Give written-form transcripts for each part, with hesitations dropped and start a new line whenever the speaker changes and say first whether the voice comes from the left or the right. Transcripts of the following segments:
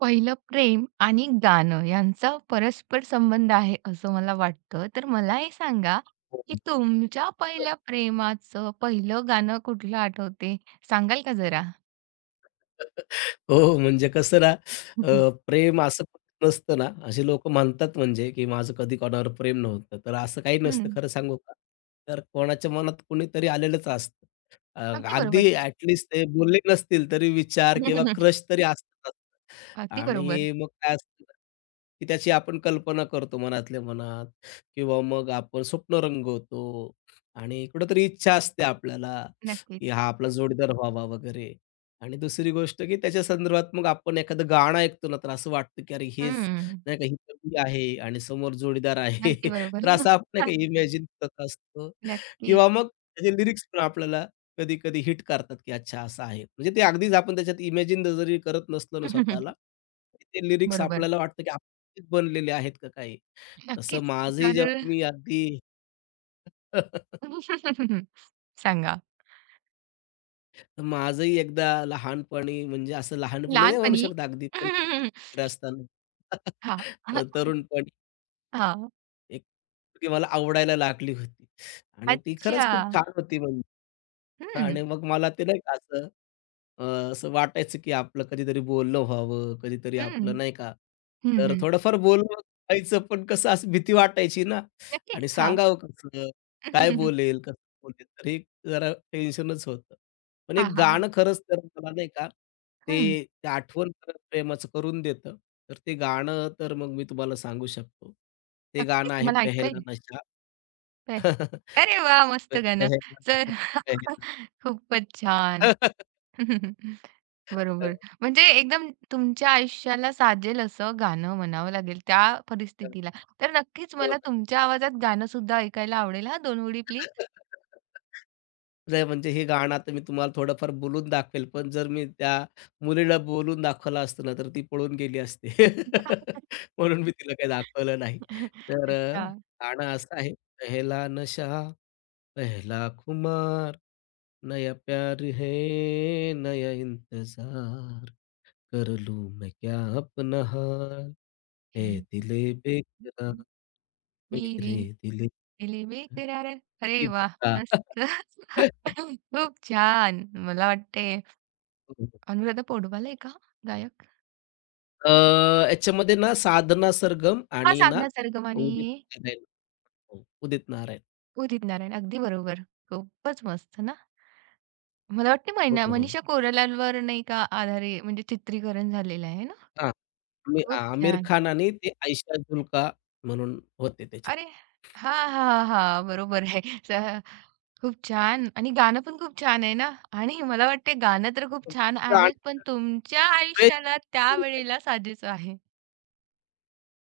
right: पहिलं प्रेम आणि गाणं यांचा परस्पर संबंध आहे असं मला वाटतं. तर मला हे सांगा,
left: हो.
right: की तुमच्या पहिल्या प्रेमाचं पहिलं गाणं कुठलं आठवते? सांगाल का जरा?
left: हो, म्हणजे कसं ना, प्रेम असं नसतं ना, असे लोक म्हणतात म्हणजे, की माझं कधी कोणावर प्रेम नव्हतं. तर असं काही
right: हं,
left: नसतं खरं सांगू का? तर कोणाच्या मनात कुणीतरी आलेलंच असतं. अ,
right: अगदी बरोबर.
left: अगदी ॲट लीस्ट ते बोलले नसतील तरी विचार किंवा क्रश तरी असतात.
right: अगदी बरोबर.
left: आणि मग काय असतं ना, की त्याची आपण कल्पना करतो मनातल्या मनात किंवा मग आपण स्वप्न रंगवतो आणि कुठेतरी इच्छा असते आपल्याला, की
right: नक्कीच.
left: हा आपला जोडीदार व्हावा वगैरे. आणि दुसरी गोष्ट, की त्याच्या संदर्भात मग आपण एखादं गाणं ऐकतो ना, तर असं वाटतं, की अरे हेच
right: हं,
left: नाही का ही पदवी आहे आणि समोर जोडीदार आहे.
right: अगदी बरोबर.
left: तर असं आपण नाही का इमॅजिन करत असतो
right: नक्कीच.
left: किंवा मग त्याचे लिरिक्स पण आपल्याला कधी-कधी हिट करतात, की अच्छा असं आहे. म्हणजे ते अगदीच आपण त्याच्यात इमॅजिन जरी करत नसलो ना स्वतःला, ते लिरिक्स
right: बरोबर.
left: आपल्याला वाटतं, की आपणच बनलेले आहेत का काही? तसं
right: नक्कीच.
left: माझंही
right: तर
left: जेव्हा मी अगदी
right: सांगा.
left: माझंही एकदा लहानपणी म्हणजे असं लहानपणी नाही म्हणू
right: लहानपणी
left: शकत अगदी पण कुठेतरी असताना
right: हां.
left: तरुणपणी
right: हां.
left: एक मुलगी मला आवडायला लागली होती आणि ती खरंच
right: अच्छा.
left: खूप छान होती म्हणजे.
right: हं,
left: आणि मग मला ते नाही का असं अ, असं वाटायचं, की आपलं कधीतरी बोलणं व्हावं, कधीतरी
right: हं.
left: आपलं नाही का,
right: हं,
left: तर
right: हं.
left: थोडंफार बोलणं व्हायचं, पण कसं असं भीती वाटायची ना
right: नक्कीच.
left: आणि
right: हां.
left: सांगावं कसं? काय बोलेल? कसं बोलेल? तर हे जरा टेन्शनच होतं. पण
right: हां,
left: एक
right: हां.
left: गाणं खरंच तर मला नाही का,
right: हं.
left: ते ते आठवण परत प्रेमाचं करून देतं. तर ते गाणं तर मग मी तुम्हाला सांगू शकतो. ते
right: नक्कीच
left: गाणं आहे
right: मला ऐकू
left: "पेहेला
right: येईल.
left: नशा".
right: अरे वाह! मस्त गाणं.
left: पेहेला
right: तर
left: नशा पेहेला.
right: खूपच छान. बरोबर. म्हणजे एकदम तुमच्या आयुष्याला साजेल असं गाणं म्हणावं लागेल त्या परिस्थितीला. तर नक्कीच
left: हो
right: मला
left: ना.
right: तुमच्या आवाजात गाणं सुद्धा ऐकायला आवडेल हां, 2 ओळी प्लीज.
left: नाही म्हणजे हे गाणं आता मी तुम्हाला थोडंफार बोलून दाखवेल, पण जर मी त्या मुलीला बोलून दाखवलं असतं ना, तर ती पळून गेली असती. म्हणून मी तिला काही दाखवलं नाही. तर
right: अच्छा.
left: गाणं असं आहे, "पहला नशा पहला खुमार, नया प्यार है नया इंतजार, कर लूँ मैं क्या अपना हाल, ऐ
right: हे
left: दिले बेकरार
right: मेरे
left: मेरे दिल".
right: दिली करार.
left: की
right: अरे वा, मस्त.
left: दत्ता.
right: खूप छान. मला वाटतंय
left: हो, हो.
right: अनुराधा पौडवाल आहे का गायक?
left: अ, याच्यामध्ये ना साधना सरगम
right: हां,
left: आणि ना
right: साधना सरगम आणि
left: उदित नारायण. हो, उदित नारायण.
right: उदित नारायण. अगदी बरोबर. खूपच मस्त ना. मला वाटतं
left: हो,
right: मैना
left: हो, हो.
right: मनीषा कोइरालावर नाही का आधारे म्हणजे चित्रीकरण झालेलं आहे ना?
left: हां, मी
right: खूप
left: आमिर
right: छान.
left: खान आणि ते आयशा जुल्का म्हणून होते त्याच्यात.
right: अरे हां, हां, हां. बरोबर आहे. स खूप छान आणि गाणं पण खूप छान आहे ना. आणि मला वाटते गाणं तर खूप छान आहेच, पण
left: आणि
right: तुमच्या आयुष्याला त्यावेळेला साजेचं आहे.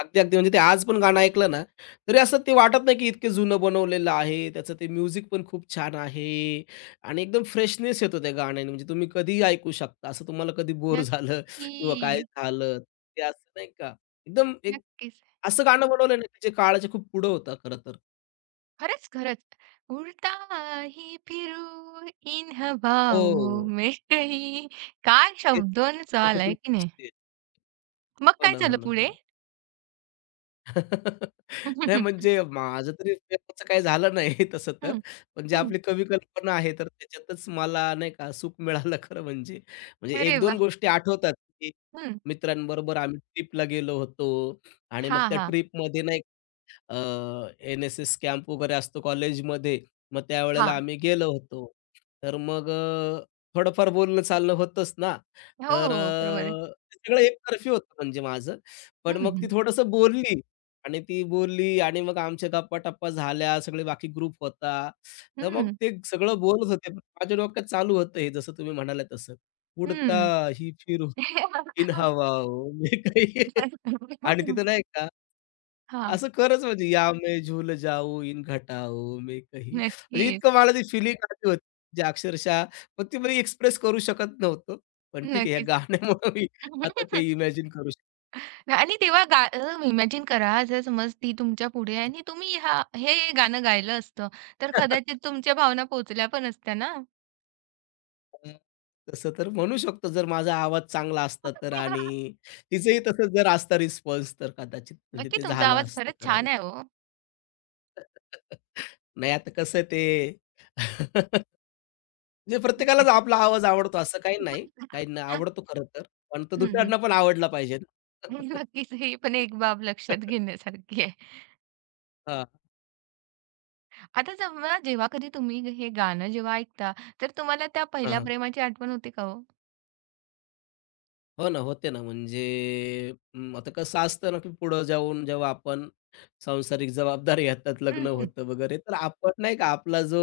left: अगदी, अगदी. म्हणजे ते आज पण गाणं ऐकलं ना, तरी असं ते वाटत नाही, की इतकं जुनं बनवलेलं आहे. त्याचं ते म्युझिक पण खूप छान आहे आणि एकदम फ्रेशनेस येतो त्या गाण्याने. म्हणजे तुम्ही कधीही ऐकू शकता. असं तुम्हाला कधी बोर झालं किंवा काय
right: नक्की.
left: झालं, ते असं नाही का? एकदम एक
right: नक्कीच.
left: असं गाणं बनवलं ना, की जे काळाच्या खूप पुढं होतं खरं तर.
right: खरंच, खरंच. उडता ही फिरू, इन हवाओं
left: हो.
right: में कहीं. काय
left: ते खूप
right: शब्दोन चाल
left: त्याच्यातलं
right: आहे की नाही?
left: दिसते.
right: मग
left: हो
right: काय
left: ना, हो
right: झालं
left: ना, हो
right: पुढे?
left: ना. नाही म्हणजे माझं तरी प्रेमाचं काही झालं नाही तसं तर.
right: हं,
left: म्हणजे
right: हं.
left: आपली कवी कल्पना आहे तर त्याच्यातच मला नाही का सुख मिळालं खरं म्हणजे. म्हणजे
right: अरे
left: 1-2
right: वाह!
left: गोष्टी आठवतात, की
right: हं.
left: मित्रांबरोबर आम्ही ट्रिपला गेलो होतो आणि मग
right: हां,
left: त्या
right: हां,
left: ट्रिपमध्ये नाही अ, एन-एस-एस कॅम्प वगैरे असतो कॉलेजमध्ये, मग त्यावेळेला
right: हां.
left: आम्ही गेलो होतो. तर मग थोडंफार बोलणं चालणं होतंच ना.
right: हो,
left: तर
right: हो. हो. बरोबर आहे.
left: सगळं एकतर्फी होतं म्हणजे माझं. पण
right: हं,
left: मग ती
right: हं.
left: थोडंसं बोलली आणि ती बोलली आणि मग आमच्या गप्पा-टप्पा झाल्या, सगळे बाकी ग्रुप होता. तर मग
right: हं,
left: ते सगळं बोलत होते. पण माझ्या डोक्यात चालू होतं हे जसं तुम्ही म्हणाला तसं. "उडता
right: हं.
left: ही फिरू इन हवाओं में". आणि तिथं नाही
right: हां.
left: असं खरंच म्हणजे या मैं झूल जाऊ इन घटाओं में कही म्हणजे इतकं
right: नक्कीच,
left: मला ती फिलिंग आली होती, जे अक्षरशः मग ती मी एक्सप्रेस करू शकत नव्हतो. पण ठीक आहे, या
right: नक्कीच.
left: गाण्यामुळं मी आता ते इमॅजिन करू शकतो.
right: आणि तेव्हा गा इमॅजिन करा जर समज ती तुमच्या पुढे आहे आणि तुम्ही हे गाणं गायलं असतं, तर कदाचित तुमच्या भावना पोहोचल्या पण असत्या ना.
left: तसं तर म्हणू शकतो जर माझा आवाज चांगला असता तर आणि तिचंही तसं जर असता रिस्पॉन्स तर कदाचित म्हणजे
right: नक्की
left: ते
right: तुमचा
left: झालं
right: आवाज
left: असतं
right: खरंच
left: खरं.
right: छान आहे हो.
left: नाही आता कसं ते म्हणजे प्रत्येकालाच आपला आवाज आवडतो असं काही नाही. काहींना आवडतो खरं तर, पण तो
right: हं, हं.
left: दुसऱ्यांना पण आवडला पाहिजे ना.
right: नक्कीच ही पण एक बाब लक्षात घेण्यासारखी आहे.
left: हां.
right: आता समजा जेव्हा कधी तुम्ही हे गाणं जेव्हा ऐकता, तर तुम्हाला त्या पहिल्या
left: हां,
right: प्रेमाची आठवण होते का हो?
left: हो ना, होते ना. म्हणजे आता कसं असतं ना, की पुढं जाऊन जेव्हा आपण सांसारिक जबाबदारी येतात,
right: हं,
left: लग्न
right: हं.
left: होतं वगैरे, तर आपण नाही का आपला जो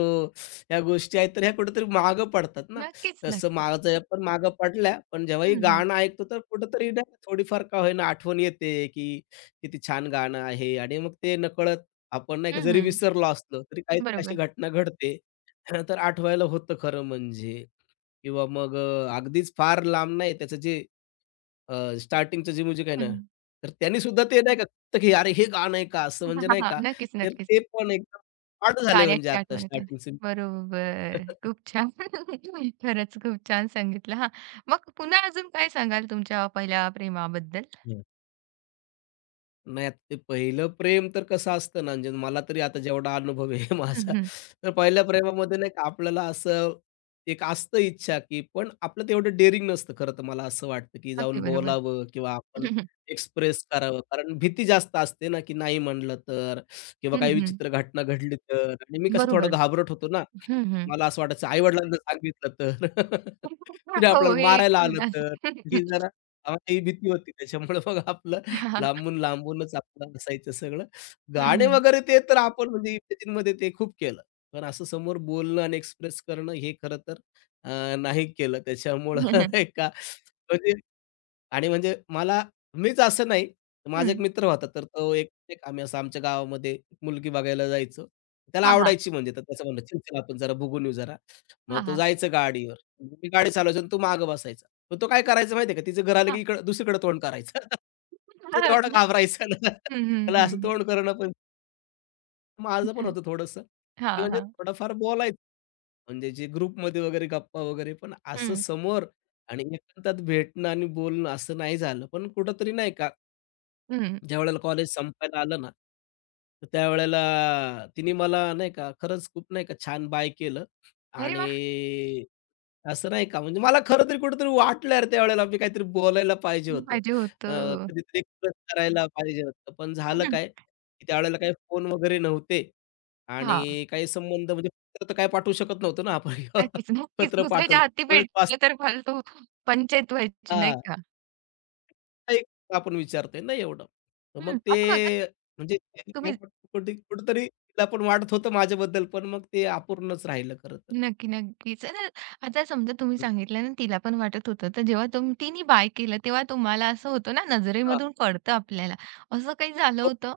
left: ह्या गोष्टी आहेत, तर ह्या कुठेतरी मागं पडतात ना.
right: नक्कीच,
left: तसं
right: नक्कीच.
left: माझं पण मागं पडल्या, पण जेव्हाही
right: हं, हं.
left: गाणं ऐकतो, तर कुठेतरी नाही का थोडीफार का होईना आठवण येते, की किती छान गाणं आहे आणि मग ते नकळत आपण नाही का
right: हं,
left: जरी
right: हं.
left: विसरलो असलो, तरी काहीतरी अशी
right: बरोबर.
left: घटना घडते. तर आठवायला होतं खरं म्हणजे. किंवा मग अगदीच फार लांब नाही त्याचं जे स्टार्टिंगचं जे म्युझिक आहे ना,
right: हं.
left: तर त्यांनी सुद्धा ते नाही का तर की "अरे, हे गाणं आहे का?" असं
right: हां,
left: म्हणजे
right: हां,
left: नाही
right: हां.
left: का,
right: नक्कीच,
left: तर
right: नक्कीच.
left: ते पण एकदम पाठ झाले म्हणजे
right: गाण्याची
left: आता
right: आठवण येते.
left: स्टार्टिंगचे.
right: बरोबर. खूप छान. खरंच खूप छान सांगितलं हां. मग पुन्हा अजून काय सांगाल तुमच्या पहिल्या प्रेमाबद्दल?
left: नाही, आता ते पहिलं प्रेम तर कसं असतं ना, म्हणजे मला तरी आता जेवढा अनुभव आहे
right: हं,
left: माझा,
right: हं.
left: तर पहिल्या प्रेमामध्ये नाही का आपल्याला असं एक असतं इच्छा, की पण आपलं तेवढं डेअरिंग नसतं खरं तर मला असं वाटतं, की जाऊन
right: अगदी बरोबर.
left: बोलावं किंवा आपण
right: हं, हं.
left: एक्सप्रेस करावं. कारण भीती जास्त असते ना, की नाही म्हणलं तर किंवा
right: हं,
left: काही
right: हं.
left: विचित्र घटना घडली तर आणि मी कसं थोडं
right: बरोबर.
left: घाबरट होतो ना,
right: हं, हं.
left: मला असं वाटायचं आई-वडिलांना सांगितलं तर, कुणी
right: हो,
left: आपल्याला
right: हे एक
left: मारायला आलं
right: उदास
left: तर,
right: हां,
left: ही
right: हां.
left: जरा आम्हाला ही भीती होती. त्याच्यामुळे मग आपलं लांबून लांबूनच आपलं असायचं सगळं.
right: हं,
left: गाणे
right: हं.
left: वगैरे ते तर आपण म्हणजे इमॅजिनमध्ये ते खूप केलं. पण असं समोर बोलणं आणि एक्सप्रेस करणं हे खरं तर नाही केलं. त्याच्यामुळं
right: हं, हं.
left: नाही का म्हणजे आणि म्हणजे मला मीच असं नाही, माझा एक
right: हं.
left: मित्र होता, तर तो एक एक आम्ही असं आमच्या गावामध्ये एक मुलगी बघायला जायचो. त्याला
right: हां, हां.
left: आवडायची म्हणजे, तर त्याचं म्हणणं, "चल, चल, आपण जरा बघून येऊ जरा."
right: हां,
left: मग तो
right: हां.
left: जायचं गाडीवर. मी गाडी चालवायचो आणि तो मागं बसायचा. मग तो काय करायचा माहिती का, तिचं घर आलं की
right: हां.
left: इकडं दुसरीकडे तोंड करायचा. तो एवढा
right: हं,
left: घाबरायचा ना,
right: हं,
left: त्याला असं
right: हं.
left: तोंड करणं पण माझं पण होतं थोडंसं.
right: हां,
left: म्हणजे
right: हां.
left: थोडंफार बोलायचं. म्हणजे जे ग्रुपमध्ये वगैरे गप्पा वगैरे, पण असं
right: हं,
left: समोर आणि एकांतात भेटणं आणि बोलणं असं नाही झालं. पण कुठेतरी नाही का,
right: हं.
left: ज्यावेळेला कॉलेज संपायला आलं ना, तर त्यावेळेला तिने मला नाही का, खरंच खूप नाही का छान बाय केलं आणि असं नाही का, म्हणजे मला खरं तरी कुठेतरी वाटलं यार त्यावेळेला मी काहीतरी बोलायला पाहिजे होतं.
right: पाहिजे
left: अ,
right: होतं.
left: कधीतरी एक्सप्रेस करायला पाहिजे होतं. पण झालं
right: हं,
left: काय, की त्यावेळेला काही फोन वगैरे नव्हते. आणि काही संबंध म्हणजे पत्र तर काय पाठवू शकत नव्हतो ना आपण.
right: नक्कीच, नक्कीच.
left: पत्र
right: दुसऱ्याच्या
left: पाठवलं
right: हाती
left: वेळेत वाच
right: भेटले तर फालतू पंचायत व्हायची नाही
left: हां,
right: का?
left: काही आपण विचारतोय नाही एवढं. तर मग
right: हं.
left: ते
right: आता बघा
left: म्हणजे
right: तुम्ही
left: कुठे कुठेतरी तिला पण वाटत होतं माझ्याबद्दल, पण मग ते अपूर्णच राहिलं खरं तर.
right: नक्की, नक्कीच. आता आता समजा तुम्ही सांगितलं ना तिला पण वाटत होतं, तर जेव्हा तिने बाय केलं तेव्हा तुम्हाला असं होतं ना
left: हां,
right: नजरेमधून कळतं आपल्याला. असं काही झालं
left: हो,
right: होतं?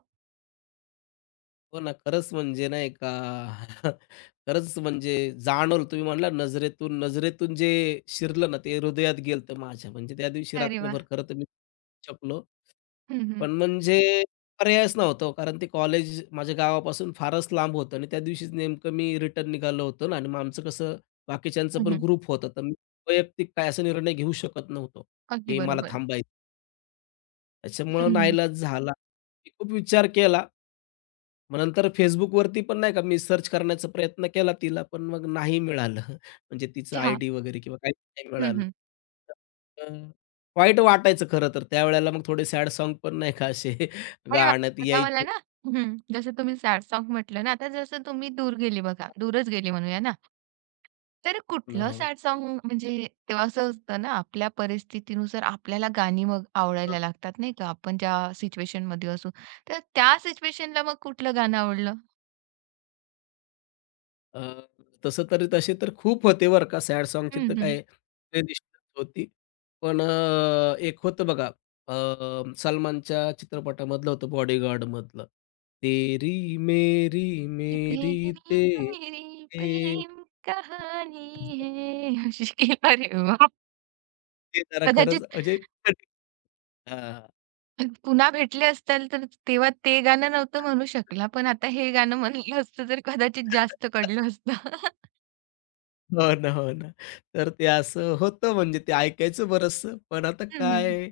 left: हो ना. खरंच म्हणजे नाही का खरंच म्हणजे जाणवलं तुम्ही म्हणला नजरेतून नजरेतून जे शिरलं ना, ते हृदयात गेलं होतं माझ्या. म्हणजे त्या दिवशी
right: अरे वाह!
left: रात्रभर खरं तर मी शकलो.
right: हं, हं.
left: पण म्हणजे पर्यायच नव्हता हो, कारण ते कॉलेज माझ्या गावापासून फारच लांब होतं आणि त्या दिवशीच नेमकं मी रिटर्न निघालो होतो ना आणि मग आमचं कसं बाकीच्यांचं
right: हं,
left: पण
right: हं.
left: ग्रुप होतं, तर मी वैयक्तिक काय असा निर्णय घेऊ शकत नव्हतो,
right: अगदी
left: की मला
right: बरोबर.
left: थांबायचं. त्याच्यामुळं
right: हं, हं.
left: नाईलाज झाला. मी खूप विचार केला मग नंतर Facebookवरती पण नाही का मी सर्च करण्याचा प्रयत्न केला तिला, पण मग नाही मिळालं. म्हणजे तिचं
right: चहा.
left: आयडी वगैरे किंवा काहीच नाही
right: हं,
left: मिळालं.
right: हं.
left: तर अं, वाईट वाटायचं खरं तर त्यावेळेला मग थोडे सॅड सॉन्ग पण नाही का असे
right: अरे वाह!
left: गाण्यात
right: आता मला
left: यायचे.
right: ना हं, जसं तुम्ही सॅड सॉन्ग म्हटलं ना, आता जसं तुम्ही दूर गेले बघा, दूरच गेले म्हणूया ना. तर कुठलं
left: हो.
right: सॅड सॉन्ग म्हणजे तेव्हा असं असतं ना, आपल्या परिस्थितीनुसार आपल्याला गाणी मग आवडायला लागतात नाही का, आपण ज्या सिच्युएशनमध्ये असू. तर त्या सिच्युएशनला मग कुठलं गाणं आवडलं?
left: अ, तसं तर तसे तर खूप होते बरं का सॅड सॉन्गची
right: हं,
left: तर
right: हं.
left: काय प्लेलिस्ट होती. पण एक होतं बघा अ, सलमानच्या चित्रपटामधलं होतं बॉडीगार्डमधलं. तेरी मेरी
right: ही
left: मेरी
right: मेरी
left: ते
right: तेरी
left: ते
right: प्रेम कहानी है. अशी अरे वाह!
left: ते जरा खरंच
right: कदाचित
left: म्हणजे हां.
right: पुन्हा भेटले असताल तर तेव्हा ते गाणं नव्हतं म्हणू शकला. पण आता हे गाणं म्हणलं असतं तर कदाचित जास्त कळलं असतं.
left: हो ना, हो ना. तर ते असं होतं म्हणजे ते ऐकायचं बरचसं. पण आता
right: हं, हं.
left: काय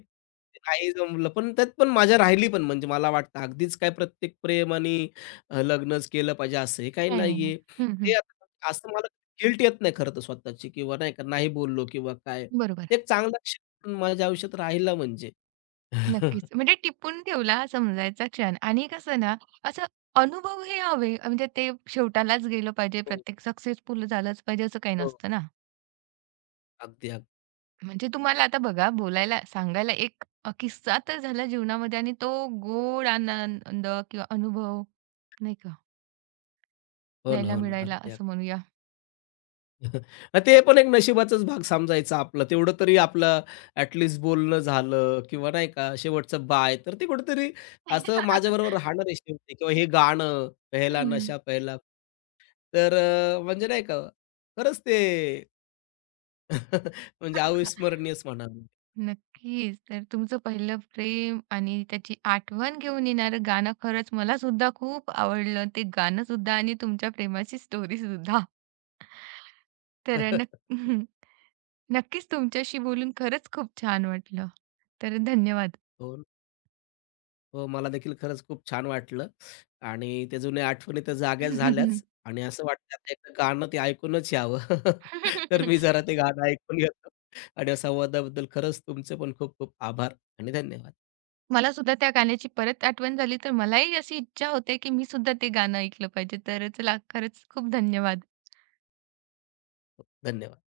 left: नाही जमलं. पण त्यात पण माझ्या राहिली पण म्हणजे मला वाटतं अगदीच काय प्रत्येक प्रेम आणि लग्नच केलं पाहिजे असंही काही
right: नाही, नाही, नाही.
left: नाहीये.
right: हं,
left: ते
right: हं.
left: आता असं मला गिल्ट येत नाही खरं तर स्वतःची किंवा नाही का नाही बोललो किंवा काय.
right: बरोबर.
left: ते एक चांगला क्षण माझ्या आयुष्यात राहिला म्हणजे.
right: नक्कीच. म्हणजे टिपून ठेवला हा समजायचा क्षण आणि कसं ना, असं अनुभव हे हवे म्हणजे ते शेवटालाच गेलं पाहिजे,
left: हो,
right: प्रत्येक सक्सेसफुल झालंच पाहिजे असं काही
left: हो.
right: नसतं ना.
left: अगदी, अगदी.
right: म्हणजे तुम्हाला आता बघा बोलायला, सांगायला एक किस्सा तर झाला जीवनामध्ये आणि तो गोड आनंद किंवा अनुभव नाही का,
left: हो ना,
right: घ्यायला
left: हो ना.
right: मिळायला
left: अगदी,
right: असं
left: अगदी.
right: म्हणूया.
left: नाही, ते पण एक नशिबाचाच भाग समजायचा आपला. तेवढं तरी आपलं ॲट लीस्ट बोलणं झालं किंवा नाही का शेवटचं बाय. तर ते कुठेतरी असं माझ्याबरोबर राहणार आहे शेवटी किंवा हे गाणं "पहेला
right: हं.
left: नशा पहेला". तर म्हणजे नाही का खरंच ते म्हणजे अविस्मरणीयच म्हणावं.
right: नक्कीच. तर तुमचं पहिलं प्रेम आणि त्याची आठवण घेऊन येणारं गाणं खरंच मला सुद्धा खूप आवडलं. ते गाणं सुद्धा आणि तुमच्या प्रेमाची स्टोरी सुद्धा. तर अ, नक्क हं. नक्कीच तुमच्याशी बोलून खरंच खूप छान वाटलं. तर धन्यवाद.
left: हो ना. हो, मला देखील खरंच खूप छान वाटलं आणि त्या जुन्या आठवणी तर जाग्या झाल्याच आणि असं वाटतं आता एकदा गाणं ते ऐकूनच यावं. तर मी जरा ते गाणं ऐकून घेतो आणि या संवादाबद्दल खरंच तुमचे पण खूप खूप आभार आणि धन्यवाद.
right: मला सुद्धा त्या गाण्याची परत आठवण झाली, तर मलाही अशी इच्छा होते, की मी सुद्धा ते गाणं ऐकलं पाहिजे. तर चला खरंच खूप धन्यवाद.
left: धन्यवाद.